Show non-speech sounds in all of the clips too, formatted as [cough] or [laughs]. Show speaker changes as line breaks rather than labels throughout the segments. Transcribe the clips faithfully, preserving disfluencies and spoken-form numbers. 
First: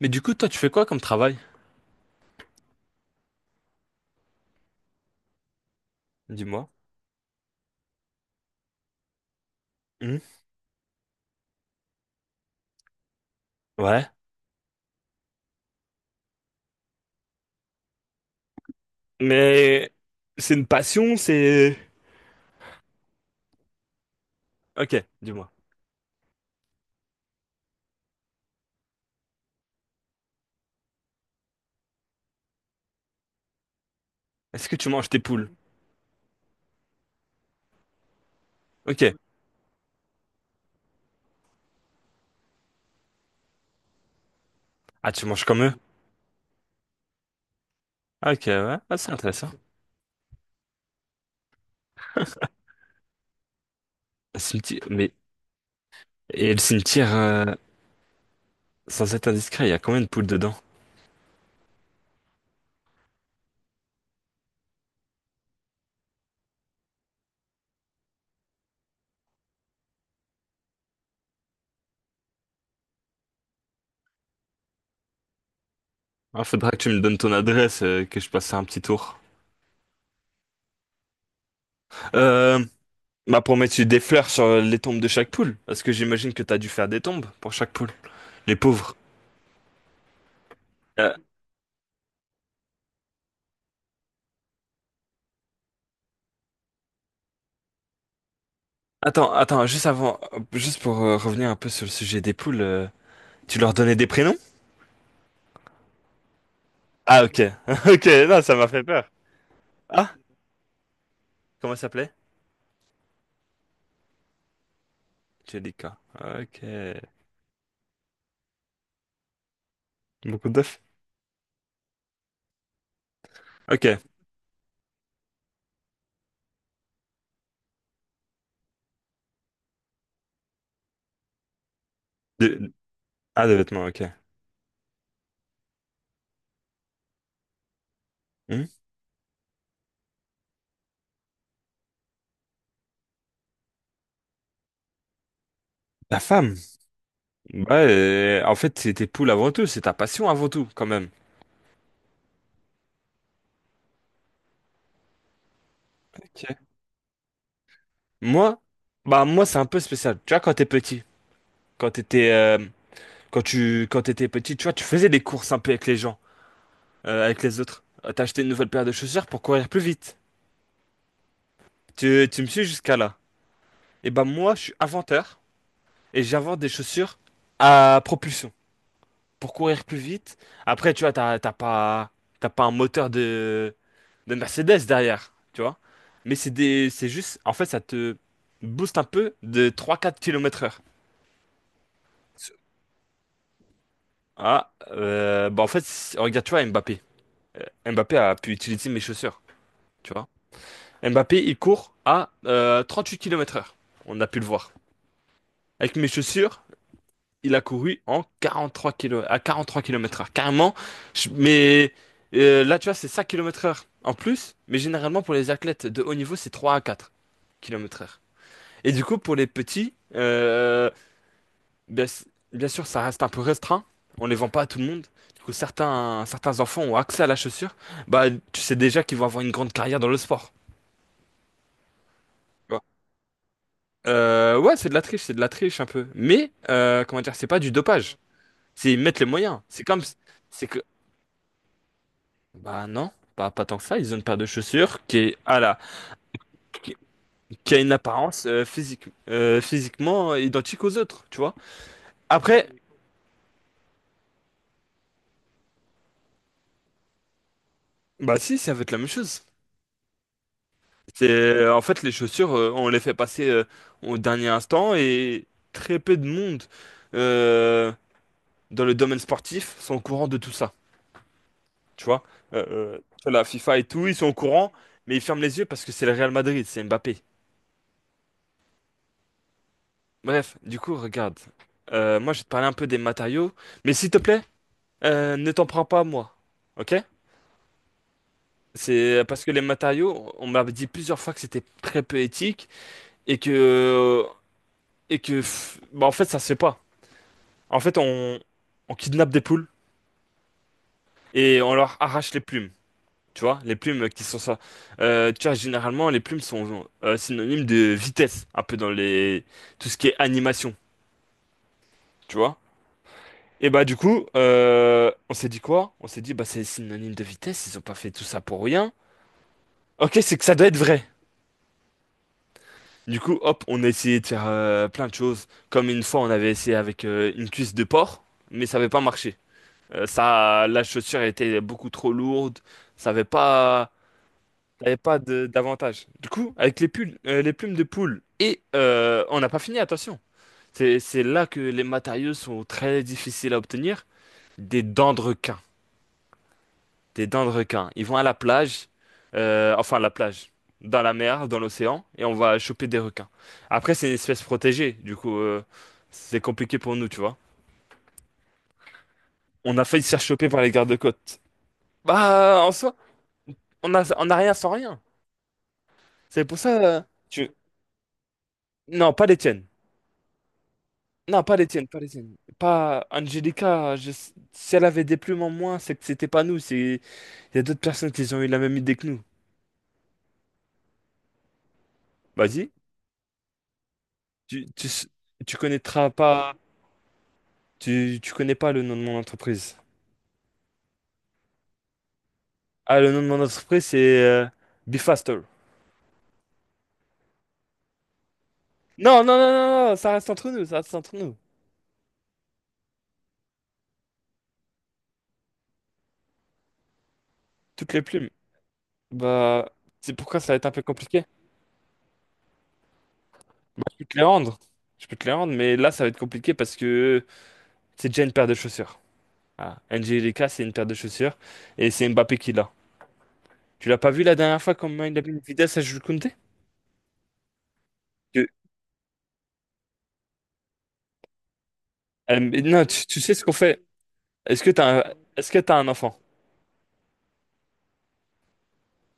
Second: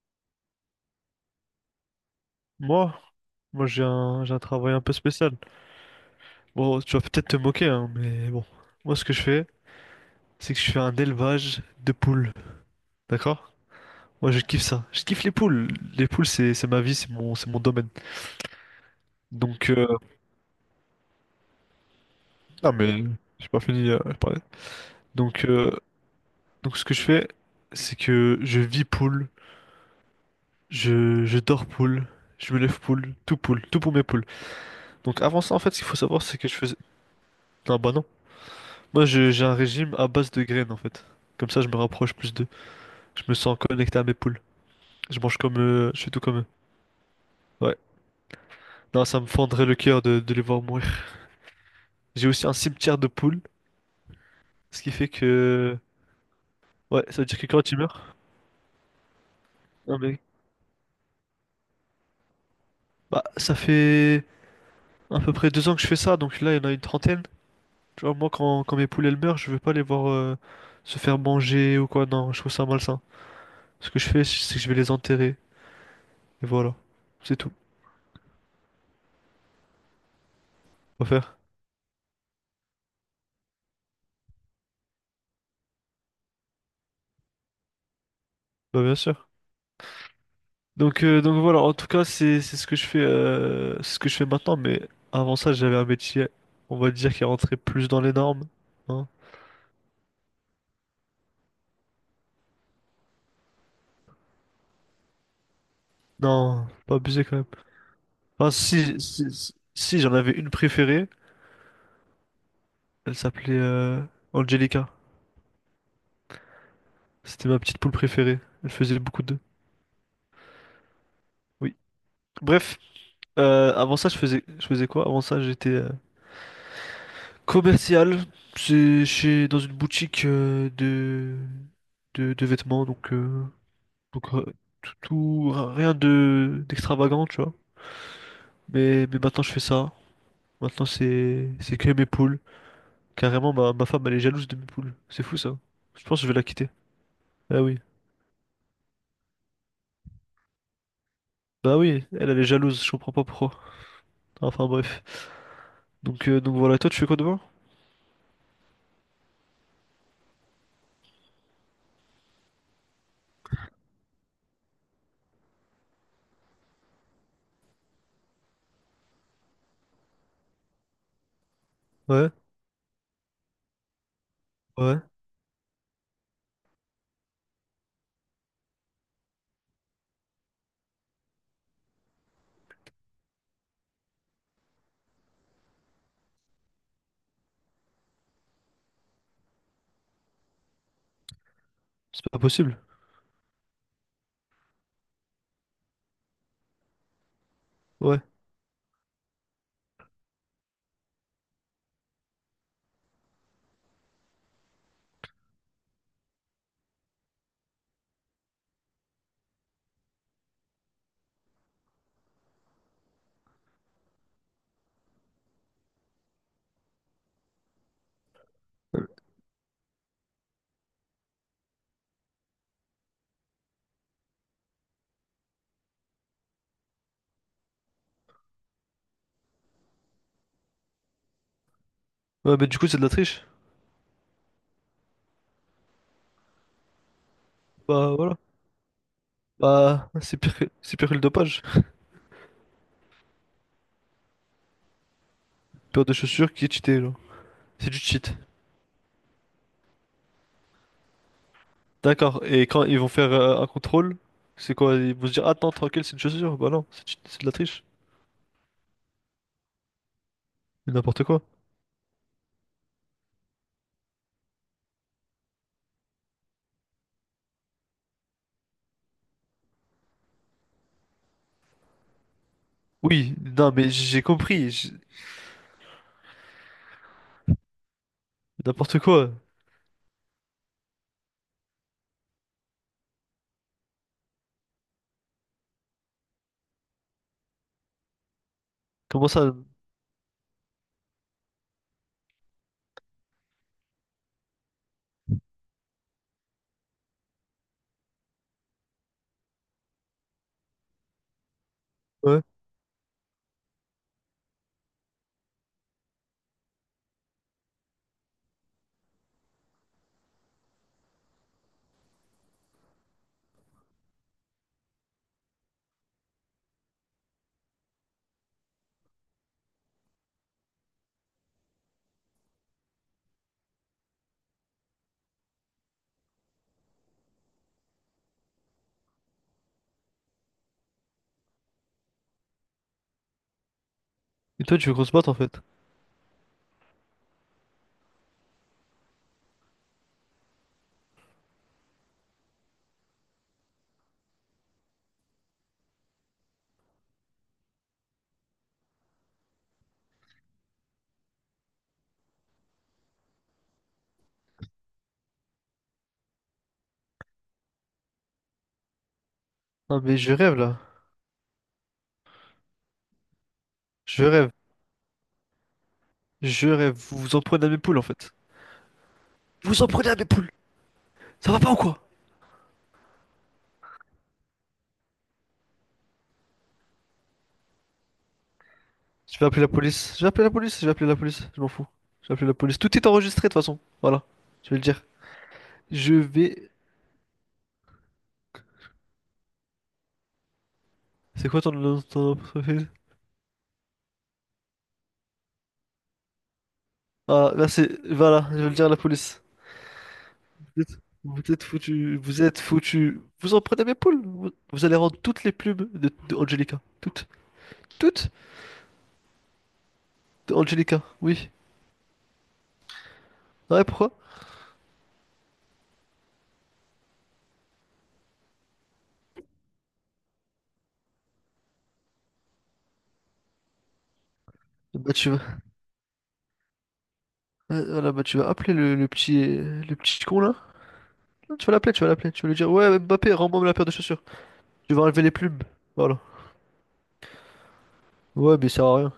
Mais du coup, toi, tu fais quoi comme travail?
Moi, moi j'ai un, j'ai un travail un peu spécial.
Dis-moi.
Bon, tu vas peut-être te moquer, hein, mais bon. Moi, ce que je fais,
Hmm.
c'est que je fais un élevage de poules. D'accord?
Ouais.
Moi, je kiffe ça. Je kiffe les poules. Les poules, c'est, c'est ma vie, c'est mon, c'est mon domaine. Donc, euh,
Mais c'est une passion, c'est...
non, mais j'ai pas fini euh, de parler.
Ok,
Donc,
dis-moi.
euh, donc, ce que je fais, c'est que je vis poule, je, je dors poule, je me lève poule, tout poule, tout pour mes poules.
Est-ce que tu manges tes
Donc, avant
poules?
ça, en fait, ce qu'il faut savoir, c'est que je faisais. Non, bah non.
Ok.
Moi, je- j'ai un régime à base de graines, en fait. Comme ça, je me rapproche plus de… Je me sens connecté à mes poules.
Ah,
Je
tu
mange
manges
comme
comme eux?
eux, je suis tout comme eux. Ouais.
Ah, ok, ouais. Ah,
Non,
c'est
ça me
intéressant.
fendrait le cœur de, de les voir mourir. [laughs] J'ai aussi un cimetière de poules,
Le cimetière-
ce qui fait
Mais...
que…
Et le
Ouais,
cimetière,
ça veut dire
euh,
que quand tu meurs…
sans être indiscret, il y a
Non
combien de
mais…
poules dedans?
Bah, ça fait à peu près deux ans que je fais ça, donc là, il y en a une trentaine. Tu vois, moi, quand, quand mes poules, elles meurent, je veux pas les voir euh, se faire manger ou quoi. Non, je trouve ça malsain. Ce que je fais, c'est que je vais les enterrer.
Ah,
Et
faudra
voilà.
que tu me donnes ton
C'est tout.
adresse, euh, que je passe un petit tour.
On va faire.
Euh... Bah, pour mettre des fleurs sur les tombes de chaque poule. Parce que j'imagine que t'as dû faire des tombes pour chaque poule. Les
Bah, bien
pauvres.
sûr. Donc,
Euh,
euh, donc voilà, en tout cas, c'est c'est ce que je fais, euh, c'est ce que je fais maintenant. Mais avant ça, j'avais un métier, on va dire, qui rentrait plus dans les normes, hein.
Attends, attends, juste avant, juste pour euh, revenir un peu sur le sujet des poules, euh, tu leur donnais des prénoms?
Non, faut pas
Ah,
abusé quand
ok.
même.
[laughs] Ok, non,
Enfin,
ça m'a fait
si,
peur.
si, si- si,
Ah,
j'en avais une préférée,
comment ça s'appelait?
elle s'appelait euh, Angelica.
Jellica. Ok.
C'était ma petite poule préférée. Elle faisait beaucoup d'œufs.
Beaucoup d'œufs.
Oui. Bref, euh, avant
Ok.
ça, je faisais, je faisais quoi? Avant ça, j'étais euh, commercial. C'est chez dans une boutique euh, de, de de
De...
vêtements, donc. euh,
Ah, des vêtements, ok.
Donc euh, tout, tout- rien de d'extravagant, tu vois.
Hmm.
Mais, mais maintenant je fais ça. Maintenant c'est c'est que mes poules. Carrément ma, ma femme elle est jalouse de mes poules. C'est fou ça. Je pense
La
que je vais la
femme.
quitter. Ah
Ouais,
oui.
euh, en fait, c'est tes poules avant tout, c'est ta passion avant tout, quand même.
Bah oui, elle elle est jalouse, je comprends pas pourquoi. Enfin bref. Donc euh,
Ok.
donc voilà, toi tu fais quoi demain?
Moi, bah, moi, c'est un peu spécial. Tu vois, quand t'es petit, quand t'étais, euh, quand tu, quand t'étais petit, tu vois, tu faisais des courses un peu avec les gens, euh, avec les autres. Euh, T'as acheté une nouvelle paire de chaussures pour courir plus vite. Tu,
Ouais,
tu me suis jusqu'à là. Et ben moi, je suis
ouais.
inventeur et j'invente des chaussures à propulsion pour courir plus vite. Après, tu vois, t'as t'as pas, t'as pas un moteur de, de Mercedes derrière, tu vois. Mais c'est des, c'est juste, en fait, ça te booste un peu de trois quatre kilomètres heure.
C'est pas possible.
Ah, euh, bah en fait, c'est- regarde, tu vois, Mbappé. Mbappé
Ouais.
a pu utiliser mes chaussures, tu vois. Mbappé, il court à euh, huit kilomètres heure. On a pu le voir. Avec mes chaussures, il a couru en quarante-trois kilo, à quarante-trois kilomètres heure. Carrément, je- mais euh, là, tu vois, c'est cinq kilomètres heure en plus, mais généralement pour les athlètes de haut niveau, c'est trois à quatre kilomètres heure. Et du coup, pour les petits, euh, bien, s- bien sûr, ça reste un peu restreint. On les vend pas à tout le monde. Du coup, certains, certains enfants ont accès à la chaussure. Bah, tu sais déjà qu'ils vont avoir une grande carrière dans le sport.
Ouais
Tu
mais du
vois.
coup c'est de la triche.
Euh, ouais, c'est de la triche, c'est de la triche un peu. Mais, euh, comment dire, c'est pas du
Bah
dopage.
voilà.
C'est ils mettent les moyens. C'est comme,
Bah c'est pire que
c'est
c'est pire que le dopage.
Bah non, pas, pas tant que ça. Ils ont une paire de chaussures qui est à la,
Paire de chaussures qui est
qui,
cheatée genre.
qui a
C'est
une
du cheat.
apparence euh, physique, euh, physiquement identique aux autres, tu vois.
D'accord. Et
Après,
quand ils vont faire euh, un contrôle, c'est quoi? Ils vont se dire, attends, tranquille, c'est une chaussure. Bah non, c'est c'est de la triche.
bah si, ça va être la même chose.
Mais n'importe quoi.
C'est, en fait, les chaussures, euh, on les fait passer euh, au dernier instant et très peu de monde euh, dans le domaine sportif sont au courant de tout ça, tu vois. Euh, euh, sur
Oui,
la
non,
FIFA et
mais
tout, ils
j'ai
sont au
compris.
courant,
j'-
mais ils ferment les yeux parce que c'est le Real Madrid, c'est Mbappé.
N'importe quoi.
Bref, du coup, regarde. Euh, moi, je vais te parler un peu des matériaux, mais s'il te plaît. Euh, ne t'en prends pas à moi. Ok? C'est
Comment
parce que
ça?
les matériaux, on m'a dit plusieurs fois que c'était très peu éthique et que et que pff, bah en fait ça se fait pas. En fait, on on kidnappe des poules et on leur arrache les
Ouais.
plumes. Tu vois, les plumes qui sont ça. Euh, tu vois, généralement, les plumes sont euh, synonymes de vitesse, un peu dans les tout ce qui est animation. Tu vois? Et bah du coup, euh, on s'est dit quoi? On s'est dit bah c'est synonyme de vitesse. Ils ont pas fait tout ça pour rien. Ok, c'est que ça doit être vrai. Du coup, hop, on a essayé de faire euh, plein de choses. Comme une fois, on avait essayé avec euh, une cuisse de porc, mais ça n'avait pas marché. Euh, ça, la chaussure était beaucoup trop lourde. Ça n'avait pas,
Et toi,
ça
tu veux
avait
qu'on se
pas
batte en
de-
fait?
d'avantage. Du coup, avec les pulls, euh, les plumes de poule, et euh, on n'a pas fini, attention. C'est, c'est là que les matériaux sont très difficiles à obtenir. Des dents de requin. Des dents de requin. Ils vont à la plage, euh, enfin à la plage, dans la mer, dans l'océan, et on va choper des requins. Après, c'est une espèce protégée, du coup, euh, c'est compliqué pour nous, tu vois. On a
Non,
failli se
mais
faire
je
choper
rêve
par les
là.
gardes-côtes. Bah, en soi, on a,
Je
on a
rêve.
rien sans rien. C'est pour
Je
ça,
rêve.
euh,
Vous vous en
tu...
prenez à mes poules en fait.
Non, pas les tiennes.
Vous vous en prenez à mes poules.
Non,
Ça
pas
va
les
pas ou
tiennes,
quoi?
pas les tiennes. Pas Angelica, je- si elle avait des plumes en moins, c'est que c'était pas nous. c'est... Il y a d'autres personnes qui ont eu la même idée que nous.
Je vais appeler la police. Je vais appeler la police. Je vais appeler la police. Je m'en fous. Je vais appeler la
Vas-y,
police. Tout est enregistré de toute façon. Voilà.
tu,
Je vais le
tu,
dire.
tu connaîtras
Je
pas.
vais.
Tu, tu connais pas le nom de mon entreprise.
C'est quoi ton, ton… ton- ton-
Ah, le nom de mon entreprise, c'est euh, Be Faster.
Ah, là c'est. Voilà. Je vais le dire à la
Non, non,
police.
non, non, non, ça reste entre nous, ça
Vous êtes,
reste entre nous.
vous êtes foutu, vous êtes foutu. Vous en prenez mes poules. Vous, vous allez rendre toutes les plumes de, de Angelica. Toutes.
Toutes les
Toutes
plumes. Bah, c'est pourquoi ça
de
va être un peu
Angelica,
compliqué.
oui. Ah
Bah,
ouais,
je peux
pourquoi?
te les rendre. Je peux te les rendre, mais là, ça va être compliqué parce que c'est déjà une paire de chaussures. Ah, Angelica, c'est une paire de chaussures. Et c'est Mbappé qui l'a. Tu l'as pas vu la dernière fois comment
Bah
il a mis
tu
une
vas,
vitesse à Jules Koundé?
ouais, voilà, bah, tu
Que-
vas appeler le, le petit, le petit con là. Tu vas l'appeler, tu vas l'appeler.
Euh,
Tu vas lui
mais
dire,
non,
ouais,
tu, tu
Mbappé,
sais ce qu'on
rends-moi la
fait.
paire de chaussures.
Est-ce que
Tu vas
t'as un,
enlever les
est-ce
plumes.
que t'as un enfant?
Voilà. Ouais, mais ça sert à rien.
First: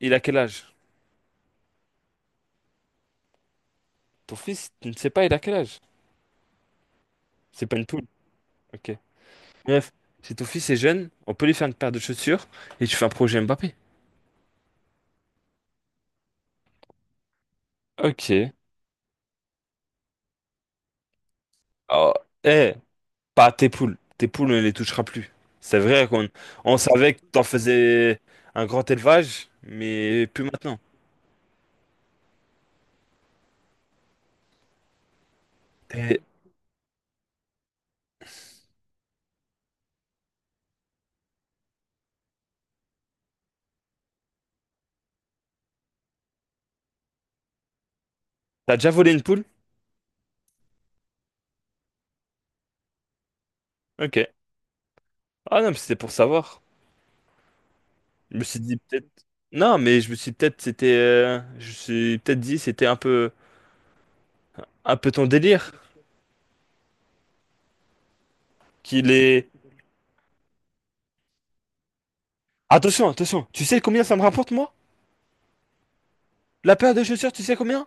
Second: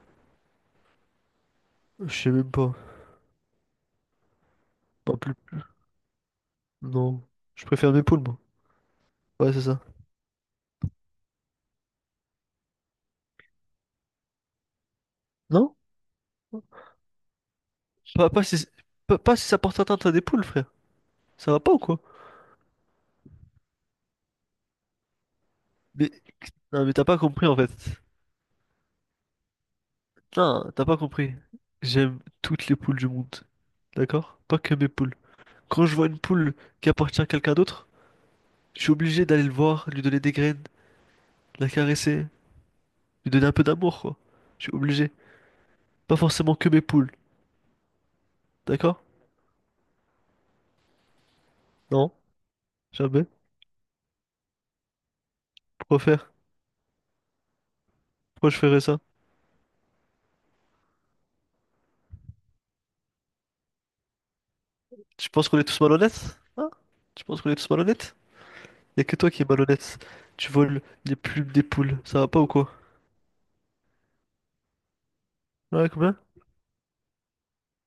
Il a quel âge?
Je sais même pas.
Ton fils, tu ne sais
Pas
pas, il
plus.
a quel âge?
Non. Je
C'est pas une
préfère
poule.
mes poules, moi.
Ok.
Ouais, c'est ça.
Bref, si ton fils est jeune, on peut lui faire une paire de chaussures et tu fais un projet Mbappé.
Non? Pas, pas
Ok.
si, pas, pas si ça porte atteinte à des poules, frère. Ça va pas ou quoi?
Oh, eh, pas tes poules. Tes poules, on les touchera plus. C'est vrai
Mais,
qu'on on
non, mais t'as
savait
pas
que t'en
compris en fait.
faisais un grand élevage, mais plus
Non,
maintenant.
t'as pas compris. J'aime toutes les poules du monde. D'accord? Pas que mes poules. Quand je vois une
T'es-
poule qui appartient à quelqu'un d'autre, je suis obligé d'aller le voir, lui donner des graines, la caresser, lui donner un peu d'amour, quoi. Je suis obligé. Pas forcément que mes poules.
T'as déjà
D'accord?
volé une poule?
Non, jamais.
Ok. Ah non, mais c'était
Pourquoi
pour
faire?
savoir. Je me
Pourquoi je
suis dit
ferais ça?
peut-être. Non, mais je me suis peut-être c'était. euh, je me suis peut-être dit c'était un peu un peu ton
Tu penses qu'on est
délire.
tous malhonnêtes? Hein? Tu penses qu'on est tous malhonnêtes? Y'a
Qu'il
que toi qui es
est.
malhonnête. Tu voles les plumes des poules. Ça va pas ou quoi?
Attention, attention. Tu sais combien ça me rapporte moi?
Ouais, combien?
La paire de chaussures, tu sais combien?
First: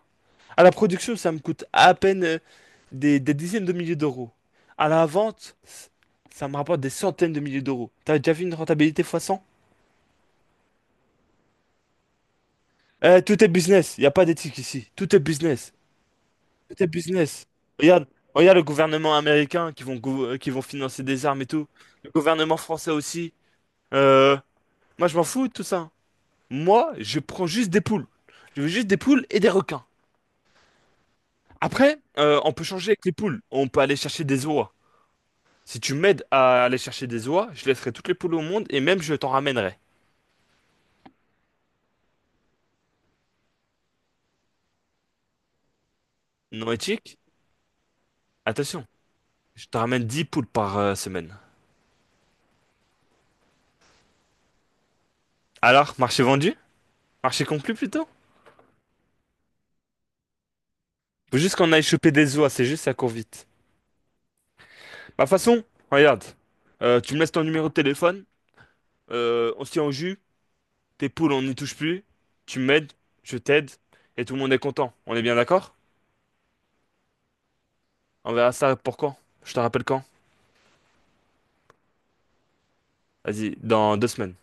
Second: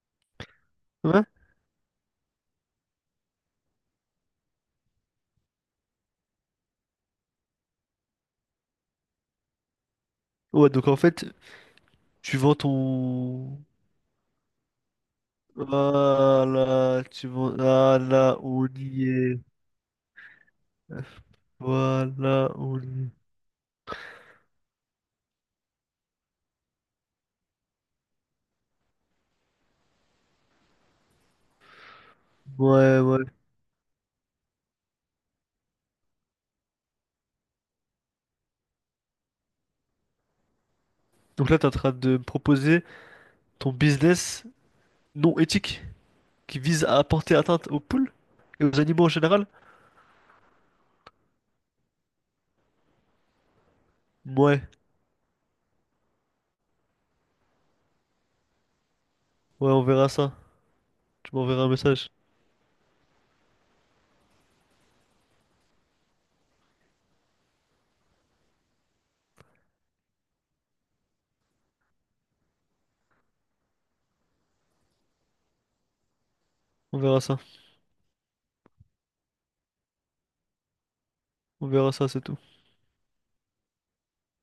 À la production,
Ouais?
ça me coûte à peine euh, des, des dizaines de milliers d'euros. À la vente, c- ça me rapporte des centaines de milliers d'euros. T'as déjà vu une rentabilité fois cent?
Ouais, donc en fait, tu vends
Euh, tout est
ton…
business. Il n'y a pas d'éthique ici. Tout est business. Tout est
Voilà, tu
business.
vois,
Regarde,
voilà,
regarde le
on y
gouvernement
est.
américain qui vont, gou- euh, qui vont financer des armes et tout. Le
Voilà,
gouvernement
on
français
y est.
aussi. Euh, Moi, je m'en fous de tout ça. Moi, je prends juste des poules. Je veux juste des poules et des requins. Après, euh, on peut changer
Ouais,
avec les
ouais.
poules. On peut aller chercher des oies. Si tu m'aides à aller chercher des oies, je laisserai toutes les poules au monde et même je t'en ramènerai.
Donc là, t'es en train de me proposer ton business non éthique qui
Non
vise à
éthique?
apporter atteinte aux poules et aux
Attention,
animaux en général?
je te ramène dix poules par euh, semaine.
Ouais,
Alors, marché vendu? Marché conclu plutôt?
ouais, on verra ça. Tu
Faut juste
m'enverras un
qu'on aille
message.
choper des oies, c'est juste ça court vite. Bah façon, regarde, Euh, tu me laisses ton numéro de téléphone, euh, on se tient au jus, tes poules on n'y touche plus, tu m'aides, je t'aide, et tout le monde est content. On est bien d'accord?
On verra ça.
On verra ça pour quand? Je te rappelle quand?
On verra ça, c'est tout.
Vas-y, dans deux semaines.